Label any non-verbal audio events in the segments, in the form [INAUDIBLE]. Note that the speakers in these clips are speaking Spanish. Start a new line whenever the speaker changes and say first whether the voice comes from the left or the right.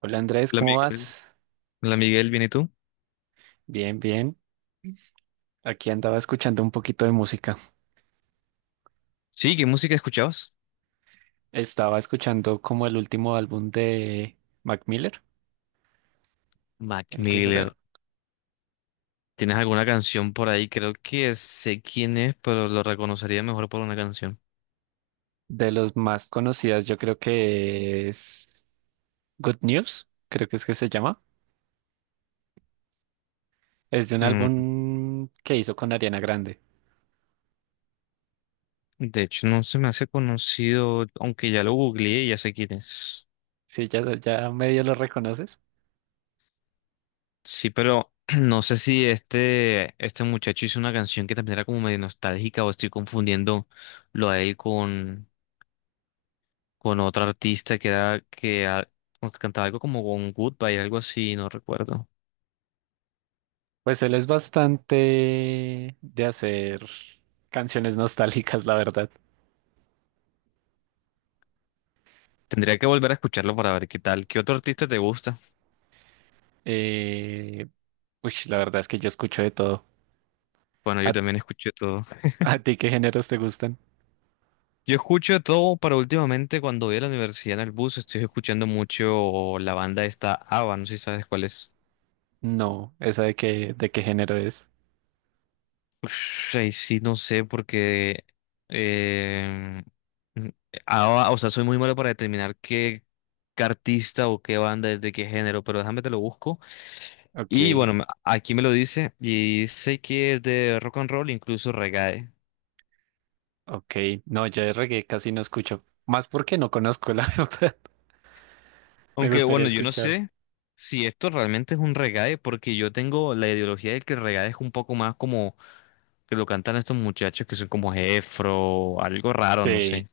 right: Hola Andrés,
left: Hola
right: ¿cómo
left: Miguel.
right: vas?
left: Hola Miguel, ¿bien y tú?
right: Bien, bien. Aquí andaba escuchando un poquito de música.
left: Sí, ¿qué música escuchabas?
right: Estaba escuchando como el último álbum de Mac Miller,
left: Mac
right: el que será
left: Miller. ¿Tienes alguna canción por ahí? Creo que sé quién es, pero lo reconocería mejor por una canción.
right: de los más conocidas, yo creo que es Good News, creo que es que se llama. Es de un
left: Mm,
right: álbum que hizo con Ariana Grande.
left: de hecho, no se me hace conocido, aunque ya lo googleé y ya sé quién es.
right: Sí, ya, ya medio lo reconoces.
left: Sí, pero [CLEARS THROAT] no sé si este muchacho hizo una canción que también era como medio nostálgica, o estoy confundiendo lo a él con otro artista que era que cantaba algo como con Goodbye, algo así, no recuerdo.
right: Pues él es bastante de hacer canciones nostálgicas, la verdad.
left: Tendría que volver a escucharlo para ver qué tal. ¿Qué otro artista te gusta?
right: Eh, Uy, la verdad es que yo escucho de todo.
left: Bueno, yo también escucho todo.
right: ¿A
left: [LAUGHS]
right: ti qué géneros te gustan?
left: Yo escucho de todo, pero últimamente cuando voy a la universidad en el bus estoy escuchando mucho la banda esta ABBA, no sé si sabes cuál es.
right: No, esa de qué género es.
left: Ush, ahí sí, no sé, porque eh, mm, ABBA, o sea, soy muy malo para determinar qué, qué artista o qué banda es de qué género, pero déjame te lo busco. Y
right: Ok,
left: bueno, aquí me lo dice y sé que es de rock and roll, incluso reggae.
right: ok. No, yo de reggae casi no escucho. Más porque no conozco, la [LAUGHS] verdad. Me
left: Aunque,
right: gustaría
left: bueno, yo no
right: escuchar.
left: sé si esto realmente es un reggae, porque yo tengo la ideología de que el reggae es un poco más como que lo cantan estos muchachos que son como Jefro, algo raro, no
right: Sí,
left: sé.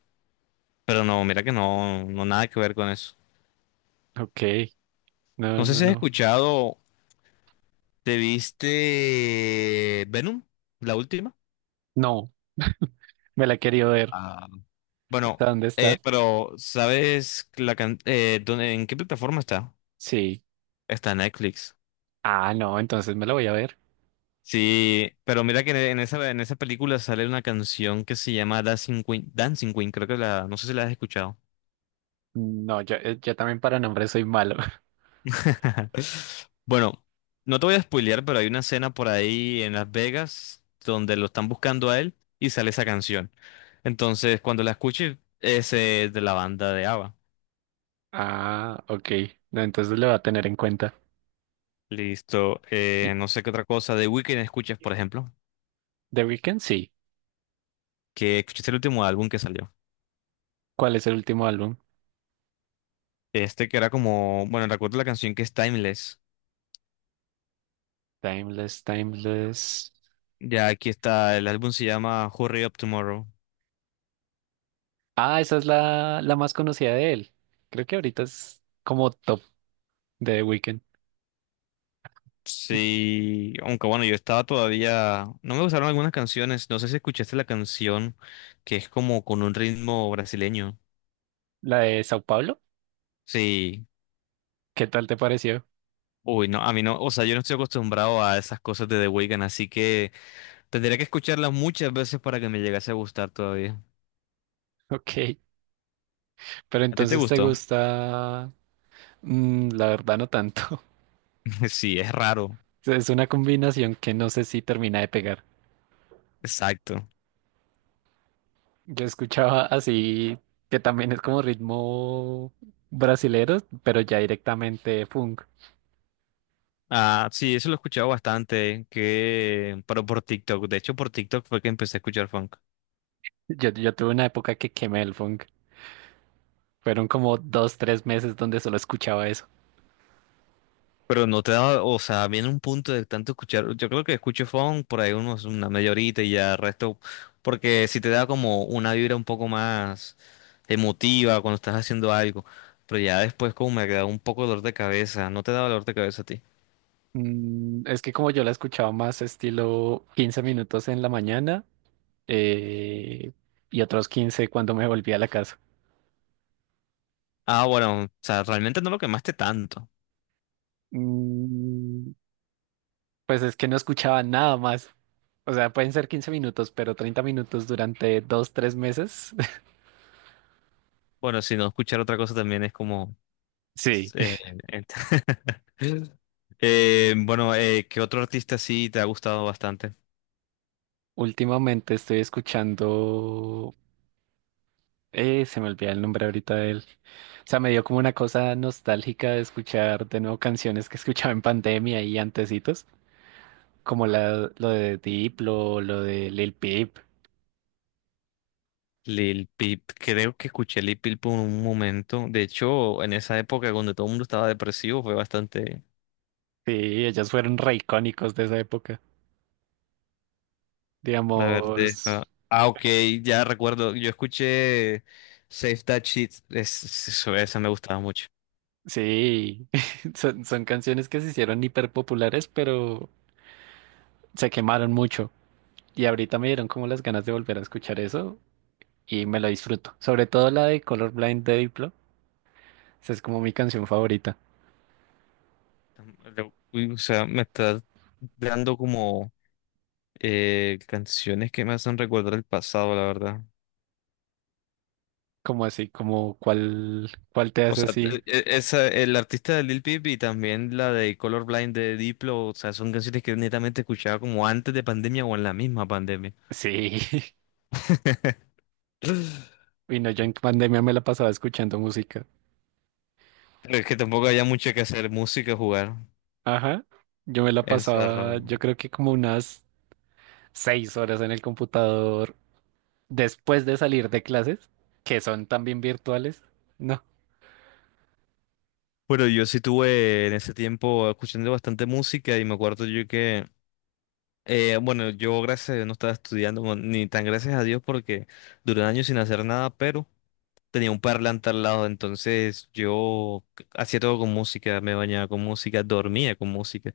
left: Pero no, mira que no, no nada que ver con eso.
right: ok. No,
left: No sé
right: no,
left: si has
right: no.
left: escuchado, ¿te viste Venom? La última.
right: No, [LAUGHS] me la he querido ver.
left: Ah,
right: ¿Está
left: bueno,
right: dónde está?
left: pero ¿sabes la en qué plataforma está?
right: Sí.
left: Está en Netflix.
right: Ah, no, entonces me la voy a ver.
left: Sí, pero mira que en esa, en esa película sale una canción que se llama Dancing Queen, Dancing Queen, creo que no sé si la has escuchado.
right: No, yo también para nombres soy malo. [LAUGHS]
left: [LAUGHS] Bueno, no te voy a spoilear, pero hay una escena por ahí en Las Vegas donde lo están buscando a él y sale esa canción. Entonces, cuando la escuches, es de la banda de ABBA.
right: Ah, ok. No, entonces lo voy a tener en cuenta.
left: Listo,
right: Y-
left: no sé qué otra cosa de Weeknd escuchas, por ejemplo,
right: The Weeknd, sí.
left: que escuchaste el último álbum que salió.
right: ¿Cuál es el último álbum?
left: Este que era como, bueno, recuerdo la canción que es Timeless.
right: Timeless, Timeless.
left: Ya aquí está, el álbum se llama Hurry Up Tomorrow.
right: Ah, esa es la más conocida de él. Creo que ahorita es como top de The Weeknd.
left: Sí, aunque bueno, yo estaba todavía, no me gustaron algunas canciones, no sé si escuchaste la canción que es como con un ritmo brasileño.
right: La de Sao Paulo.
left: Sí,
right: ¿Qué tal te pareció? [LAUGHS]
left: uy, no, a mí no, o sea, yo no estoy acostumbrado a esas cosas de The Weeknd, así que tendría que escucharlas muchas veces para que me llegase a gustar todavía.
right: Ok, pero
left: ¿A ti te
right: entonces te
left: gustó?
right: gusta... Mm, la verdad no tanto. [LAUGHS]
left: [LAUGHS] Sí, es raro,
right: Es una combinación que no sé si termina de pegar.
left: exacto.
right: Yo escuchaba así, que también es como ritmo brasilero, pero ya directamente funk.
left: Ah, sí, eso lo he escuchado bastante, que, pero por TikTok, de hecho por TikTok fue que empecé a escuchar funk.
right: Yo tuve una época que quemé el funk. Fueron como dos, tres meses donde solo escuchaba eso.
left: Pero no te da, o sea, viene un punto de tanto escuchar, yo creo que escucho funk por ahí unos, una media horita y ya el resto, porque si te da como una vibra un poco más emotiva cuando estás haciendo algo, pero ya después como me da un poco de dolor de cabeza, no te da dolor de cabeza a ti.
right: Es que como yo la he escuchado más estilo 15 minutos en la mañana eh, y otros 15 cuando me volví a la casa.
left: Ah, bueno, o sea, realmente no lo quemaste tanto.
right: Mm, pues es que no escuchaba nada más. O sea, pueden ser 15 minutos, pero 30 minutos durante dos, tres meses. [LAUGHS]
left: Bueno, si no escuchar otra cosa también es como...
right: Sí.
left: eh, ent- [LAUGHS] bueno, ¿qué otro artista sí te ha gustado bastante?
right: Últimamente estoy escuchando... Se me olvida el nombre ahorita de él. O sea, me dio como una cosa nostálgica de escuchar de nuevo canciones que escuchaba en pandemia y antecitos, como lo de Diplo, lo de Lil Peep.
left: Lil Peep, creo que escuché Lil Peep por un momento. De hecho, en esa época cuando todo el mundo estaba depresivo, fue bastante.
right: Sí, ellos fueron re icónicos de esa época.
left: A ver,
right: Digamos,
left: ok, ya recuerdo. Yo escuché Save That Shit. Esa me gustaba mucho.
right: sí, [LAUGHS] son canciones que se hicieron hiper populares, pero se quemaron mucho. Y ahorita me dieron como las ganas de volver a escuchar eso y me lo disfruto. Sobre todo la de Colorblind de Diplo. Esa es como mi canción favorita.
left: Uy, o sea, me está dando como canciones que me hacen recordar el pasado, la verdad.
right: Como así, como cuál te
left: O
right: hace
left: sea,
right: así.
left: esa, el artista de Lil Peep y también la de Colorblind de Diplo, o sea, son canciones que netamente escuchaba como antes de pandemia o en la misma pandemia.
right: Sí. [LAUGHS]
left: [LAUGHS]
right: Y no, yo en pandemia me la pasaba escuchando música.
left: Pero es que tampoco había mucho que hacer, música, jugar,
right: Ajá. Yo me la pasaba,
left: encerrado.
right: yo creo que como unas 6 horas en el computador después de salir de clases, que son también virtuales. No,
left: Bueno, yo sí tuve en ese tiempo escuchando bastante música y me acuerdo yo que bueno, yo gracias a Dios no estaba estudiando, bueno, ni tan gracias a Dios porque duré años sin hacer nada, pero tenía un parlante al lado, entonces yo hacía todo con música, me bañaba con música, dormía con música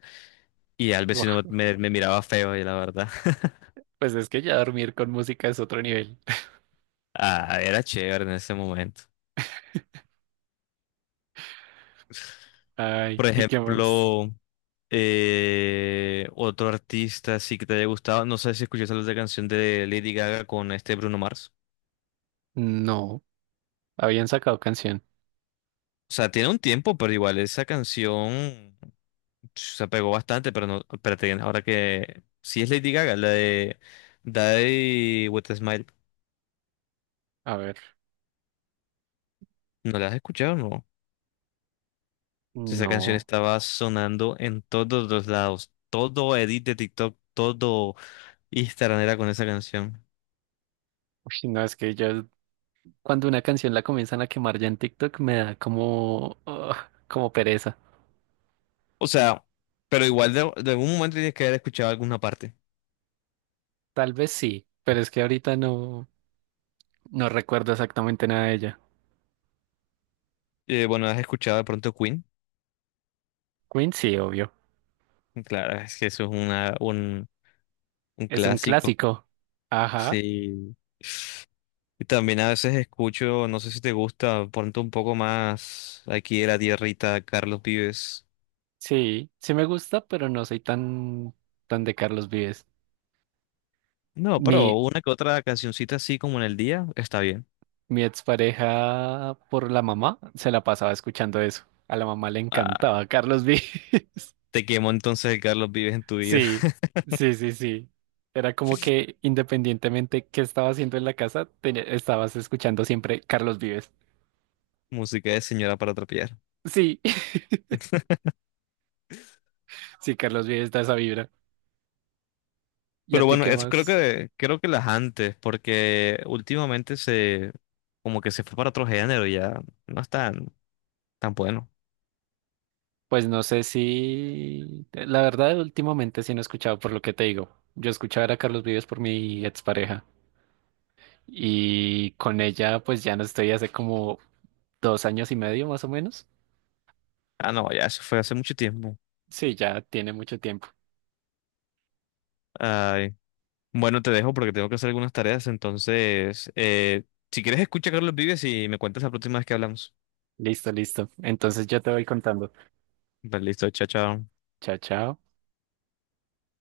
left: y al
right: buah,
left: vecino me miraba feo y la verdad, [LAUGHS]
right: pues es que ya dormir con música es otro nivel. [LAUGHS]
left: ah, era chévere en ese momento.
right: Ay,
left: Por
right: ¿y qué más?
left: ejemplo, otro artista sí que te haya gustado, no sé si escuchaste la otra canción de Lady Gaga con este Bruno Mars.
right: No, habían sacado canción.
left: O sea, tiene un tiempo, pero igual esa canción se pegó bastante, pero no, espérate, ahora que sí es Lady Gaga, la de Daddy with a Smile,
right: A ver,
left: ¿no la has escuchado? No. Si esa canción
right: no.
left: estaba sonando en todos los lados, todo edit de TikTok, todo Instagram era con esa canción.
right: Uy, no, es que ya cuando una canción la comienzan a quemar ya en TikTok me da como, ah, como pereza.
left: O sea, pero igual de algún momento tienes que haber escuchado alguna parte.
right: Tal vez sí, pero es que ahorita no, no recuerdo exactamente nada de ella.
left: Bueno, has escuchado de pronto Queen,
right: Queen sí, obvio.
left: claro, es que eso es un
right: Es un
left: clásico,
right: clásico. Ajá.
left: sí. Y también a veces escucho, no sé si te gusta, ponte un poco más aquí de la tierrita, Carlos Vives.
right: Sí, sí me gusta, pero no soy tan, tan de Carlos Vives.
left: No, pero
right: Mi,
left: una que otra cancioncita así como en el día, está bien.
right: mi expareja por la mamá se la pasaba escuchando eso. A la mamá le
left: Ah,
right: encantaba Carlos Vives. [LAUGHS]
left: te quemo entonces el Carlos Vives en tu vida.
right: Sí,
left: [LAUGHS]
right: sí, sí, sí. Era como que independientemente qué estaba haciendo en la casa, tenía- estabas escuchando siempre Carlos Vives.
left: Música de señora para trapear.
right: Sí, [LAUGHS] sí, Carlos Vives da esa vibra. ¿Y a
left: Pero
right: ti
left: bueno,
right: qué
left: eso
right: más?
left: creo que las antes, porque últimamente se, como que se fue para otro género, ya no es tan, tan bueno.
right: Pues no sé si, la verdad, últimamente sí no he escuchado por lo que te digo. Yo escuchaba era a Carlos Vives por mi expareja y con ella pues ya no estoy hace como 2 años y medio más o menos.
left: Ah, no, ya eso fue hace mucho tiempo.
right: Sí, ya tiene mucho tiempo.
left: Bueno, te dejo porque tengo que hacer algunas tareas, entonces, si quieres escucha a Carlos Vives y me cuentas la próxima vez que hablamos.
right: Listo, listo. Entonces yo te voy contando.
left: Vale, listo, chao, chao.
right: Chao, chao.